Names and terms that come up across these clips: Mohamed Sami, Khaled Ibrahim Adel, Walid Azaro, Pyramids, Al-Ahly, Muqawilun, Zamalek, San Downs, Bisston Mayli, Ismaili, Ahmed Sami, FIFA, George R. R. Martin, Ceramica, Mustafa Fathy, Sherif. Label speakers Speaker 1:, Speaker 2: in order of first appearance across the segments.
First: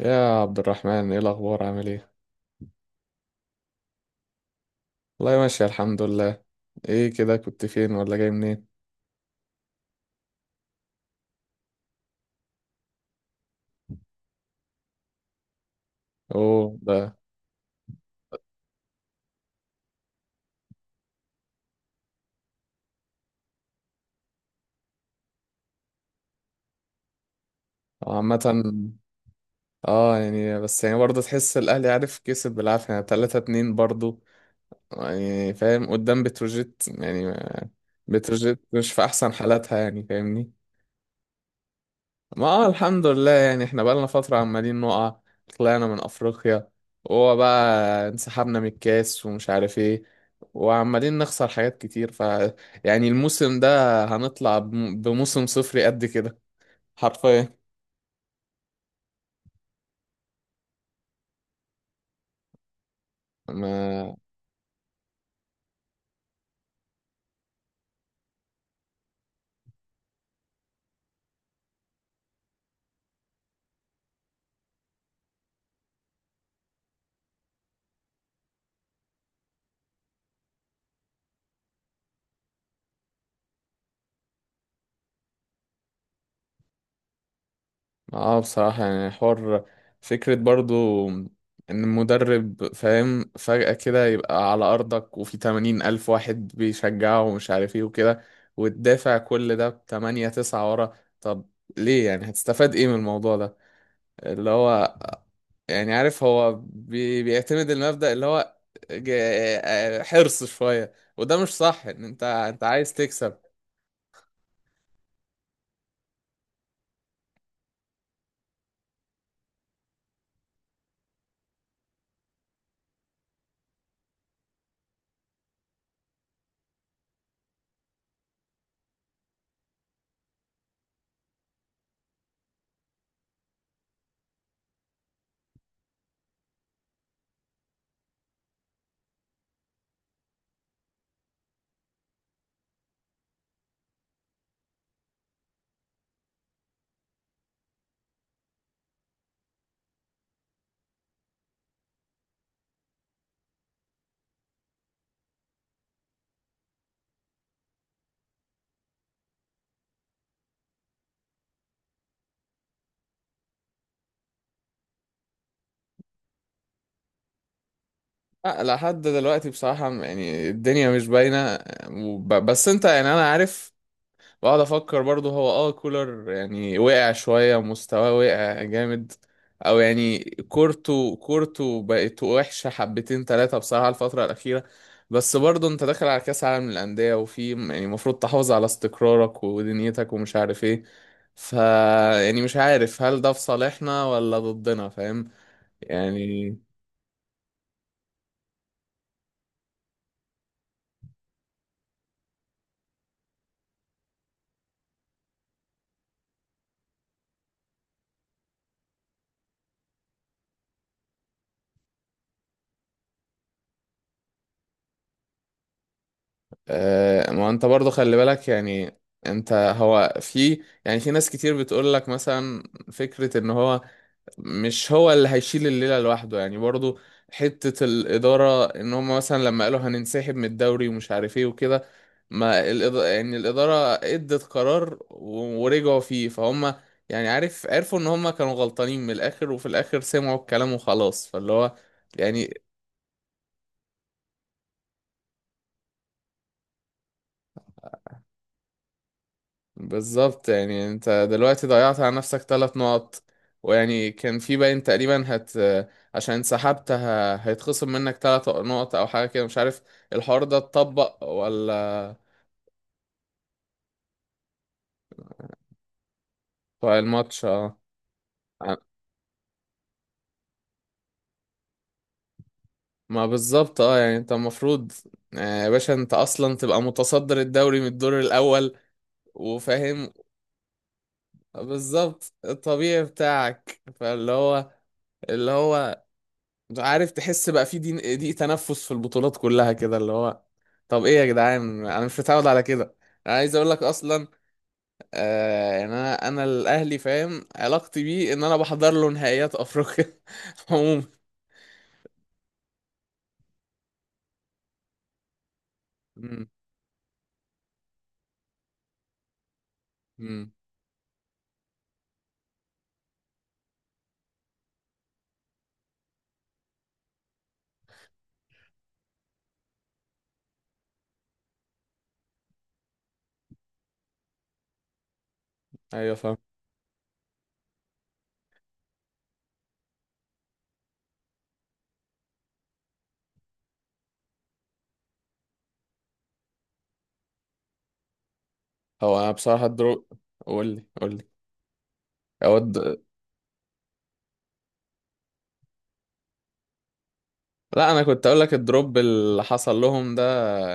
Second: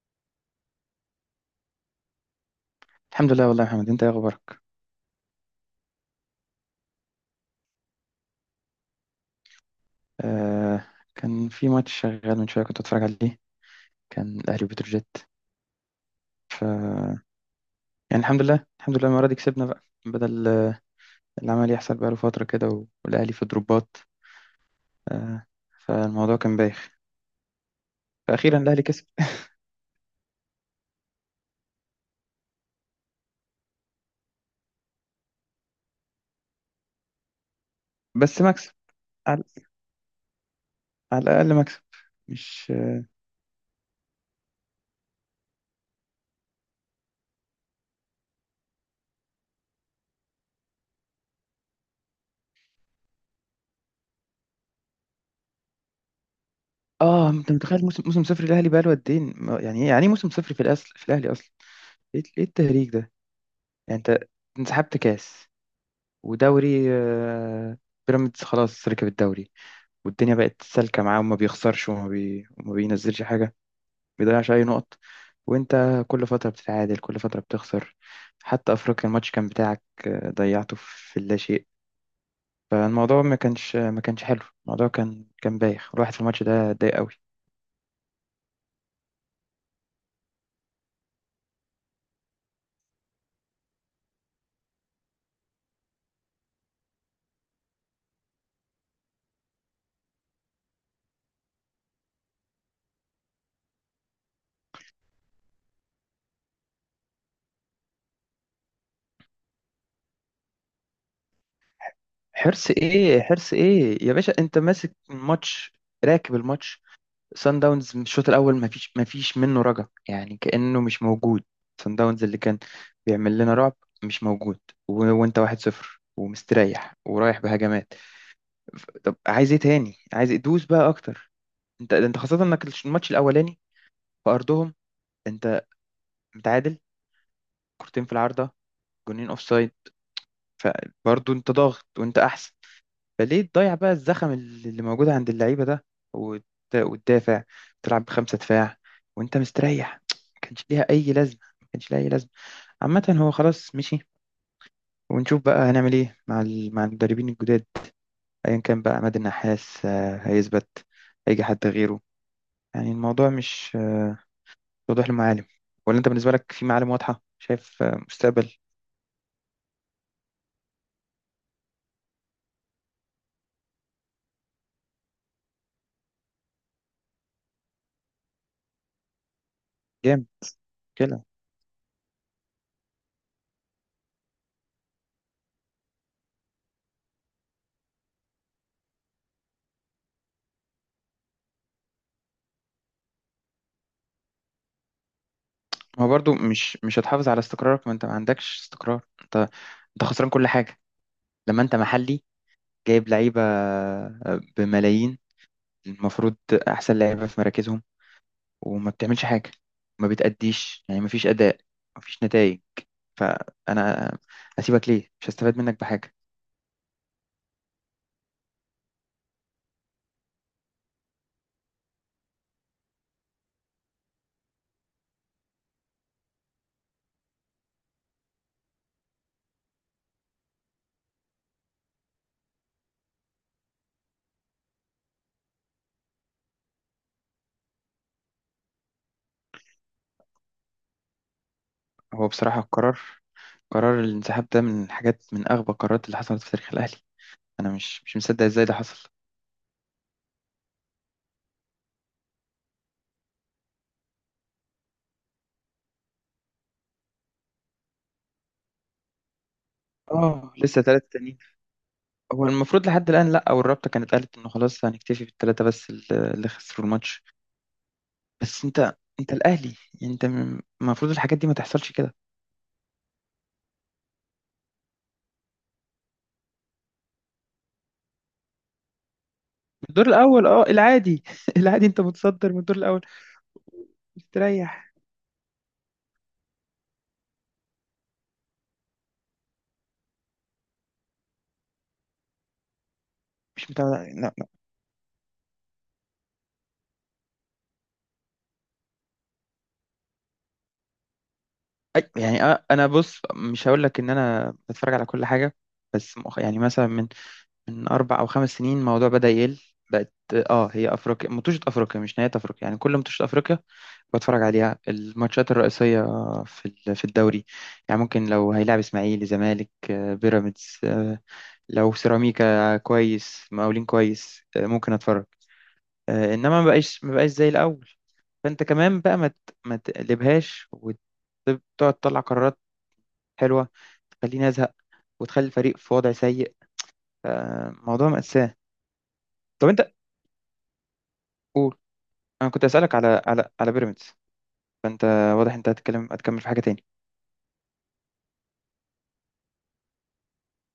Speaker 1: يا عبد الرحمن، ايه الاخبار؟ عامل ايه؟
Speaker 2: الحمد لله والله يا محمد، انت ايه اخبارك؟
Speaker 1: والله ماشي، الحمد لله. ايه كده، كنت فين ولا جاي منين؟
Speaker 2: آه كان في ماتش شغال من شويه كنت اتفرج عليه. كان الاهلي وبتروجيت. ف
Speaker 1: اوه ده.
Speaker 2: يعني الحمد لله، المره دي كسبنا بقى بدل العمل يحصل. بقاله فتره كده والاهلي في دروبات، آه فالموضوع كان بايخ.
Speaker 1: عامة.
Speaker 2: فاخيرا الاهلي كسب.
Speaker 1: اه، يعني بس يعني برضه تحس الاهلي عارف كسب بالعافية، يعني 3-2 برضه، يعني فاهم قدام بتروجيت يعني.
Speaker 2: بس
Speaker 1: بتروجيت
Speaker 2: مكسب،
Speaker 1: مش في احسن
Speaker 2: على,
Speaker 1: حالاتها، يعني فاهمني.
Speaker 2: على الاقل مكسب.
Speaker 1: ما آه،
Speaker 2: مش
Speaker 1: الحمد لله. يعني احنا بقالنا فترة عمالين نقع، طلعنا من أفريقيا، وهو بقى انسحبنا من الكاس ومش عارف ايه، وعمالين نخسر حاجات كتير. ف يعني الموسم ده هنطلع بموسم صفري قد كده،
Speaker 2: انت
Speaker 1: حرفيا.
Speaker 2: متخيل موسم صفر الاهلي بقاله قد ايه؟ يعني ايه، يعني ايه موسم صفر في الاصل في الاهلي اصلا؟ ايه التهريج ده؟ يعني
Speaker 1: ما
Speaker 2: انت انسحبت كاس ودوري، بيراميدز خلاص ركب الدوري والدنيا بقت سالكة معاه وما بيخسرش وما بينزلش حاجة، ما بيضيعش أي نقط. وأنت كل فترة بتتعادل، كل فترة بتخسر. حتى أفريقيا الماتش كان بتاعك، ضيعته في لا شيء. فالموضوع ما كانش حلو، الموضوع كان بايخ. الواحد في الماتش ده اتضايق قوي.
Speaker 1: اه، بصراحة يعني حوار، فكرة برضو ان المدرب فاهم فجأة كده يبقى على ارضك وفي 80 ألف واحد بيشجعه ومش عارف ايه وكده، وتدافع كل ده بتمانية تسعة ورا. طب ليه، يعني هتستفاد ايه من الموضوع ده اللي هو، يعني عارف هو بيعتمد المبدأ اللي هو حرص شوية، وده مش صح ان انت
Speaker 2: حرص
Speaker 1: عايز
Speaker 2: ايه،
Speaker 1: تكسب.
Speaker 2: حرص ايه يا باشا؟ انت ماسك الماتش، راكب الماتش. سان داونز من الشوط الاول ما فيش منه رجع، يعني كانه مش موجود. سان داونز اللي كان بيعمل لنا رعب مش موجود. وانت واحد صفر ومستريح ورايح بهجمات. طب عايز ايه تاني؟ عايز دوس بقى اكتر. انت خاصه انك الماتش الاولاني في ارضهم، انت متعادل، كورتين في العارضه، جونين اوف سايد. فبرضه انت ضاغط وانت احسن. فليه تضيع بقى الزخم اللي موجود عند اللعيبة ده وت- وتدافع، تلعب بخمسة دفاع وانت مستريح؟ ما كانش ليها أي لازمة، ما كانش ليها أي لازمة. عامة هو خلاص مشي، ونشوف بقى هنعمل ايه مع مع المدربين الجداد. ايا كان بقى، عماد النحاس هيثبت، هيجي حد غيره. يعني الموضوع مش وضوح المعالم. ولا انت بالنسبة لك في معالم واضحة، شايف مستقبل
Speaker 1: لا، لحد دلوقتي بصراحة يعني الدنيا مش باينة. بس انت يعني انا عارف، واقعد افكر برضه هو اه كولر يعني وقع شويه مستواه، وقع جامد. او يعني
Speaker 2: جامد
Speaker 1: كورته
Speaker 2: كده؟
Speaker 1: كورته بقت وحشه حبتين ثلاثه بصراحه الفتره الاخيره. بس برضه انت داخل على كاس عالم للانديه، وفي يعني المفروض تحافظ على استقرارك ودنيتك ومش عارف ايه. ف يعني مش عارف هل ده في صالحنا ولا ضدنا، فاهم
Speaker 2: ما هو برضو
Speaker 1: يعني.
Speaker 2: مش هتحافظ على استقرارك. ما انت ما عندكش استقرار، انت خسران كل حاجة. لما انت محلي جايب لعيبة، بملايين، المفروض أحسن لعيبة في مراكزهم، وما بتعملش حاجة، ما بتأديش، يعني ما فيش أداء، ما فيش نتائج. فأنا أسيبك ليه؟ مش هستفاد منك بحاجة.
Speaker 1: آه، ما انت برضه خلي بالك يعني، هو في يعني في ناس كتير بتقول لك مثلا، فكره ان هو مش هو اللي هيشيل الليلة لوحده يعني برضو. حتة الإدارة إن هم مثلا لما قالوا هننسحب من الدوري ومش عارف إيه وكده. ما الإدارة يعني الإدارة إدت قرار ورجعوا فيه فهم، يعني عارف عرفوا إن هم كانوا غلطانين من الآخر وفي الآخر سمعوا الكلام وخلاص، فاللي هو
Speaker 2: هو
Speaker 1: يعني.
Speaker 2: بصراحة القرار، قرار الانسحاب ده، من الحاجات، من أغبى القرارات اللي حصلت في تاريخ الأهلي. أنا مش مصدق إزاي ده حصل.
Speaker 1: بالظبط، يعني انت دلوقتي ضيعت على نفسك 3 نقط. ويعني كان في باين تقريبا عشان سحبت، هيتخصم منك 3 نقط او حاجه كده مش عارف. الحوار
Speaker 2: آه
Speaker 1: ده
Speaker 2: لسه ثلاثة
Speaker 1: اتطبق
Speaker 2: تانيين.
Speaker 1: ولا؟
Speaker 2: هو المفروض لحد الآن لأ، أو الرابطة كانت قالت إنه خلاص هنكتفي بالثلاثة بس اللي خسروا
Speaker 1: بتوع
Speaker 2: الماتش.
Speaker 1: الماتش اه.
Speaker 2: بس أنت الأهلي، يعني أنت المفروض الحاجات دي ما تحصلش كده.
Speaker 1: ما بالظبط اه، يعني انت المفروض آه، يا باشا انت اصلا تبقى متصدر الدوري من الدور الاول،
Speaker 2: الدور
Speaker 1: وفاهم.
Speaker 2: الاول اه العادي العادي انت
Speaker 1: بالظبط
Speaker 2: متصدر من الدور الاول،
Speaker 1: الطبيعي بتاعك، فاللي هو،
Speaker 2: مستريح.
Speaker 1: اللي هو عارف تحس بقى في دي تنفس في البطولات كلها كده. اللي هو طب ايه يا جدعان، انا مش متعود على كده. انا عايز اقول
Speaker 2: مش
Speaker 1: لك
Speaker 2: متعود،
Speaker 1: اصلا
Speaker 2: لا لا.
Speaker 1: آه يعني انا الاهلي، فاهم علاقتي بيه ان انا بحضر له نهائيات افريقيا عموما.
Speaker 2: يعني انا بص مش هقول لك ان انا بتفرج على كل حاجه، بس
Speaker 1: امم
Speaker 2: يعني مثلا من اربع او خمس سنين الموضوع بدا يقل، بقت
Speaker 1: امم،
Speaker 2: اه. هي افريقيا مطوشه، افريقيا مش نهايه افريقيا، يعني كل مطوشه افريقيا بتفرج عليها الماتشات الرئيسيه في في الدوري. يعني ممكن لو هيلعب اسماعيلي زمالك، بيراميدز، لو سيراميكا كويس، مقاولين كويس، ممكن اتفرج.
Speaker 1: ايوه فاهم.
Speaker 2: انما ما بقاش زي الاول. فانت كمان بقى ما تقلبهاش وتقعد تطلع قرارات حلوه، تخليني ازهق، وتخلي الفريق في وضع سيء. موضوع مأساة.
Speaker 1: هو انا بصراحه
Speaker 2: طب انت
Speaker 1: قول لي، قول
Speaker 2: قول. انا كنت اسالك
Speaker 1: لي.
Speaker 2: على بيراميدز. فانت واضح انت هتتكلم، هتكمل في حاجه تاني.
Speaker 1: لا انا كنت اقول لك الدروب اللي حصل لهم ده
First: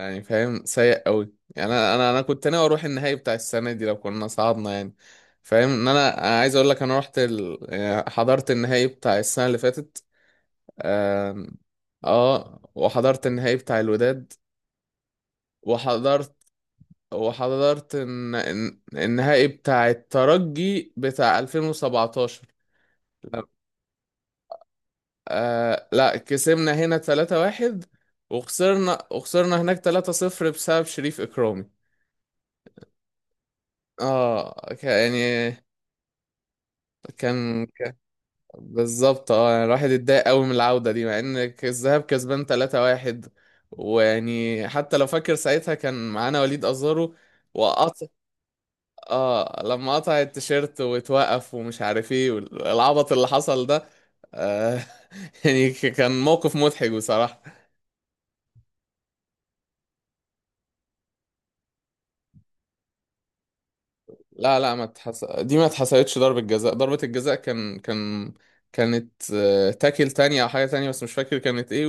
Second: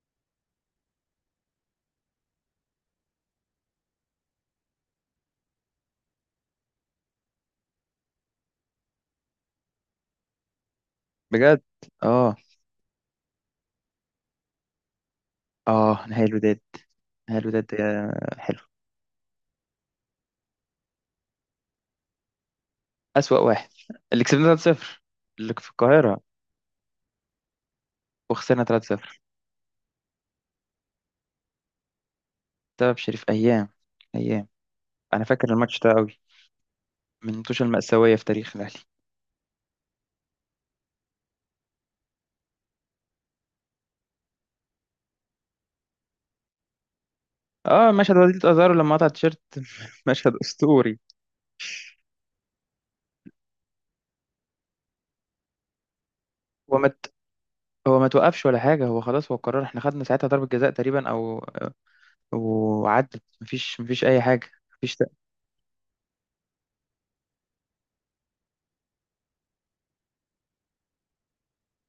Speaker 1: يعني فاهم سيء قوي. يعني انا كنت ناوي اروح النهائي بتاع السنه دي لو كنا صعدنا يعني، فاهم ان انا، أنا عايز اقول لك انا رحت، يعني حضرت النهائي بتاع السنه اللي فاتت. آم،
Speaker 2: بجد. اه
Speaker 1: اه وحضرت النهائي بتاع الوداد.
Speaker 2: اه نهائي
Speaker 1: وحضرت
Speaker 2: الوداد. نهائي الوداد ده
Speaker 1: وحضرت
Speaker 2: حلو،
Speaker 1: النهائي بتاع الترجي بتاع 2017.
Speaker 2: أسوأ واحد، اللي كسبنا 3-0 اللي في
Speaker 1: آه لا،
Speaker 2: القاهرة،
Speaker 1: كسبنا هنا 3-1،
Speaker 2: وخسرنا 3-0
Speaker 1: وخسرنا هناك 3-0 بسبب شريف إكرامي.
Speaker 2: بسبب شريف أيام. أيام.
Speaker 1: اه
Speaker 2: أنا فاكر
Speaker 1: يعني
Speaker 2: الماتش ده قوي، من الماتشات
Speaker 1: كان
Speaker 2: المأساوية في تاريخ الأهلي.
Speaker 1: بالظبط اه يعني الواحد اتضايق قوي من العودة دي مع ان الذهاب كسبان 3-1. ويعني حتى لو فاكر ساعتها كان معانا وليد أزارو،
Speaker 2: اه
Speaker 1: وقطع.
Speaker 2: مشهد وليد ازارو لما قطع التيشيرت
Speaker 1: اه لما قطع
Speaker 2: مشهد
Speaker 1: التيشيرت
Speaker 2: اسطوري.
Speaker 1: واتوقف ومش عارف ايه والعبط اللي حصل ده. آه يعني كان موقف
Speaker 2: هو ما
Speaker 1: مضحك
Speaker 2: ت-
Speaker 1: بصراحة.
Speaker 2: هو ما توقفش ولا حاجه. هو خلاص هو قرر، احنا خدنا ساعتها ضربه جزاء تقريبا او وعدت، مفيش اي حاجه،
Speaker 1: لا لا، ما اتحس... دي ما اتحسبتش ضربة جزاء. ضربة الجزاء كان كانت آه، تاكل تانية أو حاجة تانية بس مش فاكر كانت إيه،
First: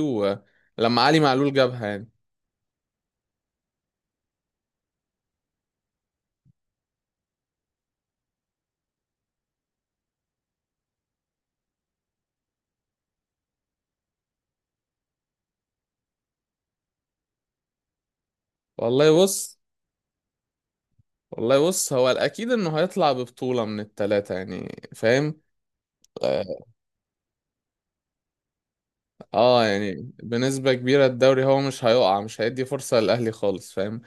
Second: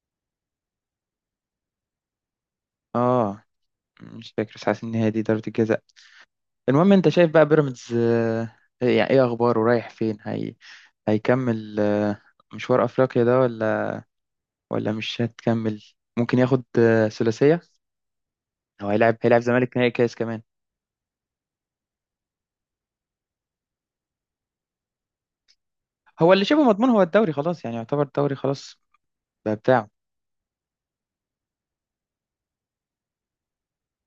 Speaker 1: ولما علي معلول جابها يعني.
Speaker 2: اه مش فاكر، بس حاسس ان هي دي ضربه الجزاء. المهم انت شايف بقى بيراميدز، يعني ايه اخباره، رايح فين هي؟ هيكمل مشوار افريقيا ده ولا مش هتكمل؟ ممكن ياخد ثلاثيه؟ او
Speaker 1: والله
Speaker 2: هيلعب
Speaker 1: بص.
Speaker 2: زمالك نهائي كاس كمان.
Speaker 1: والله بص، هو الأكيد إنه هيطلع ببطولة من التلاتة يعني فاهم.
Speaker 2: هو اللي شبه
Speaker 1: آه،
Speaker 2: مضمون هو الدوري خلاص يعني يعتبر الدوري خلاص بقى
Speaker 1: آه،
Speaker 2: بتاعه
Speaker 1: يعني بنسبة كبيرة الدوري هو مش هيقع، مش هيدي فرصة للأهلي خالص فاهم.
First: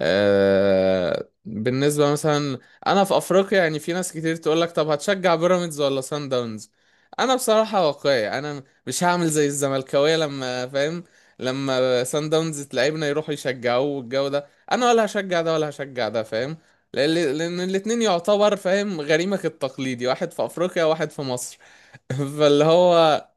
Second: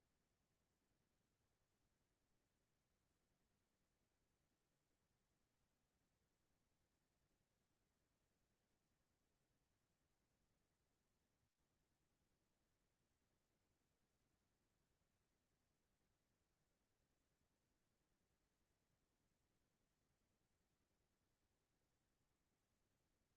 Speaker 1: آه، بالنسبة مثلا أنا في أفريقيا، يعني في ناس كتير تقولك طب هتشجع بيراميدز ولا سان داونز. أنا بصراحة واقعي، أنا مش هعمل زي الزملكاوية لما فاهم، لما سان داونز تلاعبنا يروحوا يشجعوه والجو ده. أنا ولا هشجع ده ولا هشجع ده، فاهم، لأن الاتنين يعتبر فاهم غريمك التقليدي، واحد في أفريقيا وواحد في مصر. فاللي هو،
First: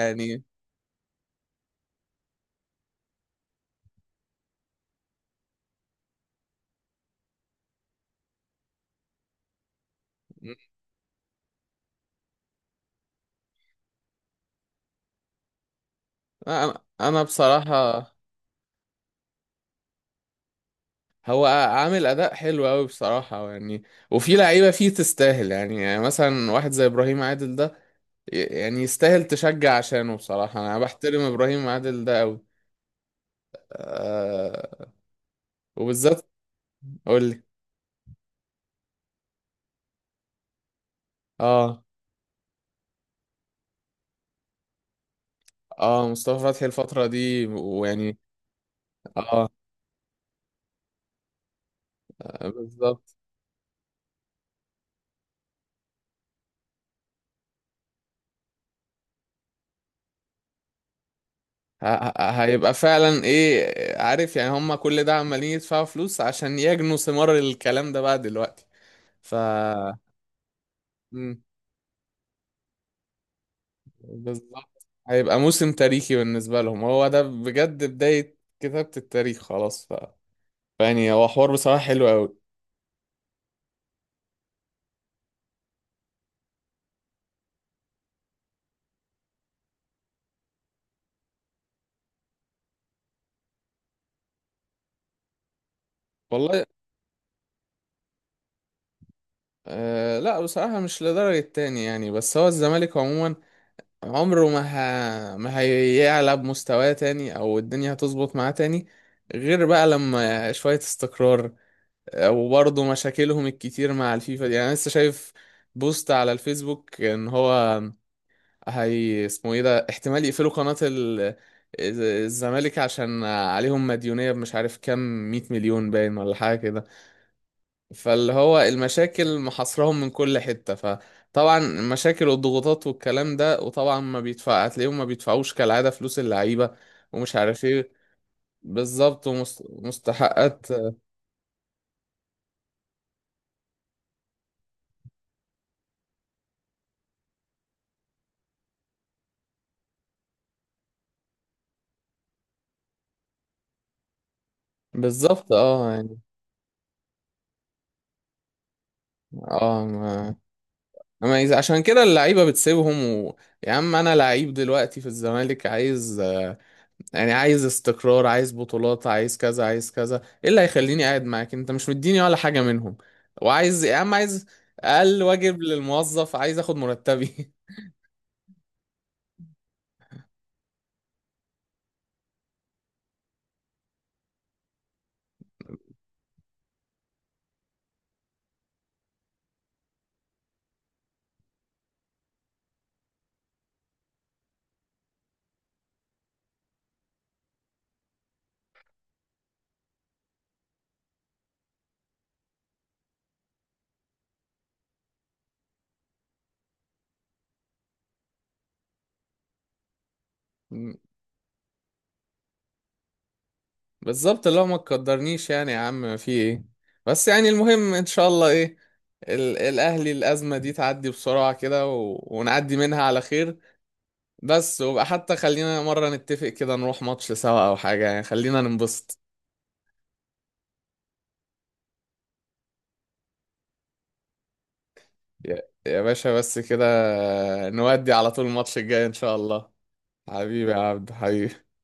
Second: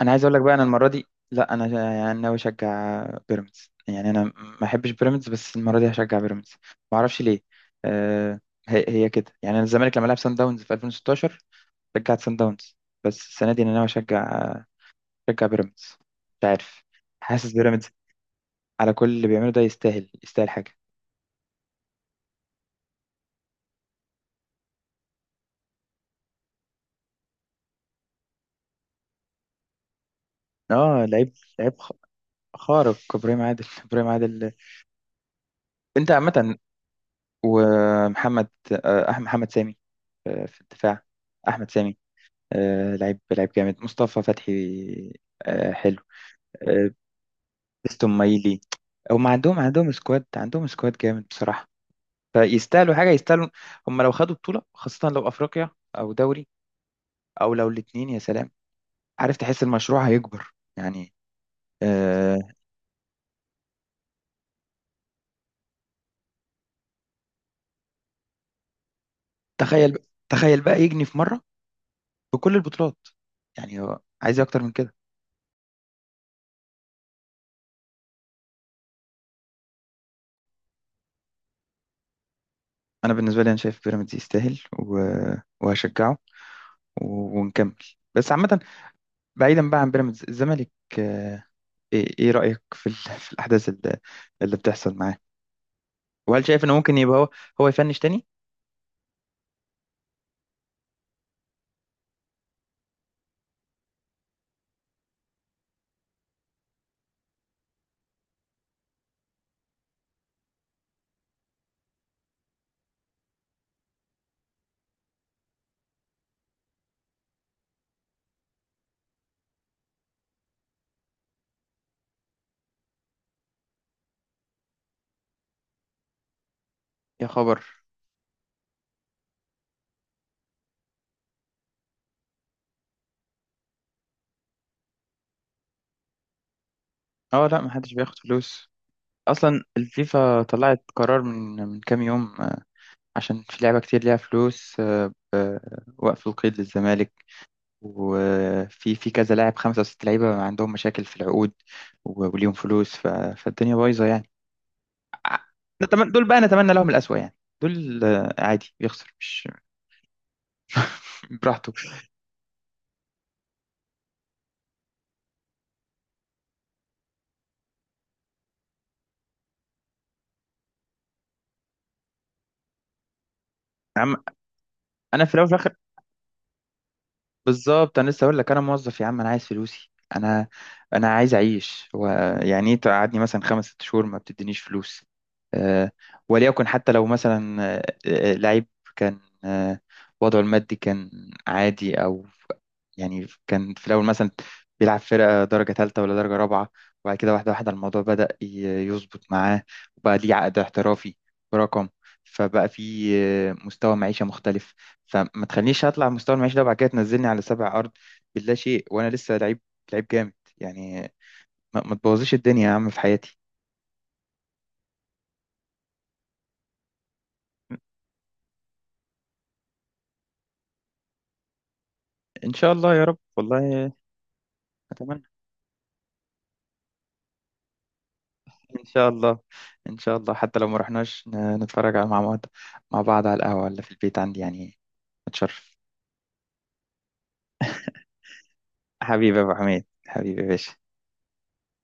Speaker 2: انا عايز اقول لك بقى، انا المره دي، لا انا يعني ناوي اشجع بيراميدز. يعني انا ما احبش بيراميدز، بس المره دي هشجع بيراميدز. ما اعرفش ليه. أه هي كده. يعني انا الزمالك لما لعب سان داونز في 2016 شجعت سان داونز، بس السنه دي انا ناوي اشجع بيراميدز. مش
Speaker 1: أنا
Speaker 2: عارف،
Speaker 1: أنا
Speaker 2: حاسس بيراميدز
Speaker 1: بصراحة،
Speaker 2: على كل اللي بيعمله ده يستاهل، يستاهل حاجه.
Speaker 1: هو عامل اداء حلو قوي بصراحه يعني، وفي لعيبه فيه تستاهل، يعني مثلا واحد زي ابراهيم عادل ده، يعني يستاهل تشجع عشانه. بصراحه انا
Speaker 2: اه
Speaker 1: بحترم
Speaker 2: لعيب،
Speaker 1: ابراهيم
Speaker 2: لعيب خ-
Speaker 1: عادل ده قوي.
Speaker 2: خارق ابراهيم عادل ابراهيم عادل.
Speaker 1: آه
Speaker 2: انت
Speaker 1: وبالذات.
Speaker 2: عامه.
Speaker 1: قول لي.
Speaker 2: ومحمد، محمد سامي، في الدفاع، احمد
Speaker 1: اه
Speaker 2: سامي، لعيب، لعيب جامد. مصطفى فتحي، حلو.
Speaker 1: اه مصطفى فتحي
Speaker 2: آه
Speaker 1: الفتره دي
Speaker 2: بيستون
Speaker 1: ويعني.
Speaker 2: مايلي. هم
Speaker 1: اه
Speaker 2: عندهم سكواد، سكواد جامد بصراحة. فيستاهلوا حاجة،
Speaker 1: بالظبط
Speaker 2: يستاهلوا. هم لو خدوا بطولة، خاصة لو أفريقيا أو دوري، أو لو الاتنين، يا سلام. عارف تحس المشروع هيكبر يعني.
Speaker 1: ه-
Speaker 2: آه
Speaker 1: هيبقى فعلا ايه عارف، يعني هم كل ده عمالين يدفعوا فلوس عشان يجنوا ثمار الكلام ده بقى دلوقتي. ف
Speaker 2: تخيل، تخيل بقى يجني في مرة بكل البطولات. يعني هو عايز إيه أكتر من
Speaker 1: بالظبط
Speaker 2: كده؟
Speaker 1: هيبقى موسم تاريخي بالنسبة لهم، هو ده بجد بداية كتابة التاريخ خلاص بقى. يعني هو حوار بصراحة حلو أوي.
Speaker 2: أنا بالنسبة لي أنا شايف بيراميدز يستاهل، وهشجعه، و... ونكمل. بس عامة، بعيدا بقى عن بيراميدز، الزمالك آه، ايه، إيه رأيك في في الأحداث اللي بتحصل معاه؟ وهل
Speaker 1: والله
Speaker 2: شايف انه ممكن يبقى هو يفنش تاني؟
Speaker 1: آه لا، بصراحة مش لدرجة تاني يعني. بس هو الزمالك عموما عمره ما ما هيعلى بمستواه تاني أو الدنيا هتظبط معاه تاني، غير بقى لما شوية استقرار. آه، وبرضه مشاكلهم الكتير مع الفيفا دي، يعني أنا لسه شايف بوست على الفيسبوك إن هو، هي اسمه ايه ده، احتمال يقفلوا قناة الزمالك عشان عليهم مديونية، مش عارف كام 100 مليون باين ولا حاجة كده.
Speaker 2: يا خبر.
Speaker 1: فاللي هو المشاكل محاصرهم من كل حتة، فطبعا المشاكل والضغوطات والكلام ده وطبعا ما بيدفع، هتلاقيهم ما بيدفعوش كالعادة فلوس اللعيبة، ومش
Speaker 2: اه لا
Speaker 1: عارف ايه.
Speaker 2: محدش بياخد فلوس.
Speaker 1: بالظبط،
Speaker 2: اصلا الفيفا
Speaker 1: ومستحقات.
Speaker 2: طلعت قرار من كام يوم، عشان في لعبة كتير ليها فلوس، آه، وقف القيد للزمالك. وفي كذا لاعب، خمسة أو ست لعيبة عندهم مشاكل في العقود وليهم فلوس، فالدنيا بايظة يعني. ع-
Speaker 1: بالظبط اه
Speaker 2: نتمنى
Speaker 1: يعني.
Speaker 2: دول بقى، نتمنى لهم الأسوأ يعني. دول عادي بيخسر، مش
Speaker 1: اه ما ما يز-
Speaker 2: براحته.
Speaker 1: عشان كده اللعيبة بتسيبهم يا عم، انا لعيب دلوقتي في الزمالك عايز، يعني عايز استقرار، عايز بطولات، عايز كذا عايز كذا، ايه اللي هيخليني قاعد معاك انت مش مديني ولا حاجة منهم؟ وعايز يا عم
Speaker 2: عم...
Speaker 1: عايز، اقل
Speaker 2: أنا في الأول،
Speaker 1: واجب للموظف، عايز اخد مرتبي.
Speaker 2: بالظبط انا لسه اقول لك، انا موظف يا عم، انا عايز فلوسي. انا عايز اعيش. هو يعني ايه تقعدني مثلا خمس ست شهور ما بتدينيش فلوس؟ أه. وليكن حتى لو مثلا لعيب كان وضعه المادي كان عادي، او يعني كان في الاول مثلا بيلعب فرقه درجه ثالثه ولا درجه رابعه، وبعد كده واحده واحده الموضوع بدأ يظبط معاه، وبقى ليه عقد احترافي برقم، فبقى في مستوى معيشه مختلف. فما تخلينيش اطلع مستوى المعيشة ده وبعد كده تنزلني على سبع ارض باللا شيء، وانا لسه لعيب، لعيب جامد يعني. ما تبوظيش الدنيا يا عم في حياتي.
Speaker 1: بالظبط، اللي هو ما تقدرنيش يعني، يا عم في ايه. بس يعني المهم ان شاء الله ايه، الاهلي الازمة دي تعدي بسرعة كده
Speaker 2: ان شاء
Speaker 1: ونعدي
Speaker 2: الله
Speaker 1: منها
Speaker 2: يا رب
Speaker 1: على خير.
Speaker 2: والله.
Speaker 1: بس وبقى،
Speaker 2: اتمنى،
Speaker 1: حتى خلينا مرة نتفق كده نروح ماتش سوا او حاجة، يعني خلينا
Speaker 2: ان شاء
Speaker 1: ننبسط.
Speaker 2: الله، ان شاء الله. حتى لو ما رحناش نتفرج على مع بعض، مع بعض على القهوة ولا في البيت عندي يعني.
Speaker 1: يا
Speaker 2: اتشرف.
Speaker 1: يا باشا بس كده، نودي على طول الماتش الجاي ان شاء
Speaker 2: حبيبي يا ابو
Speaker 1: الله.
Speaker 2: حميد، حبيبي يا
Speaker 1: حبيبي
Speaker 2: باشا.
Speaker 1: يا عبد حبيبي.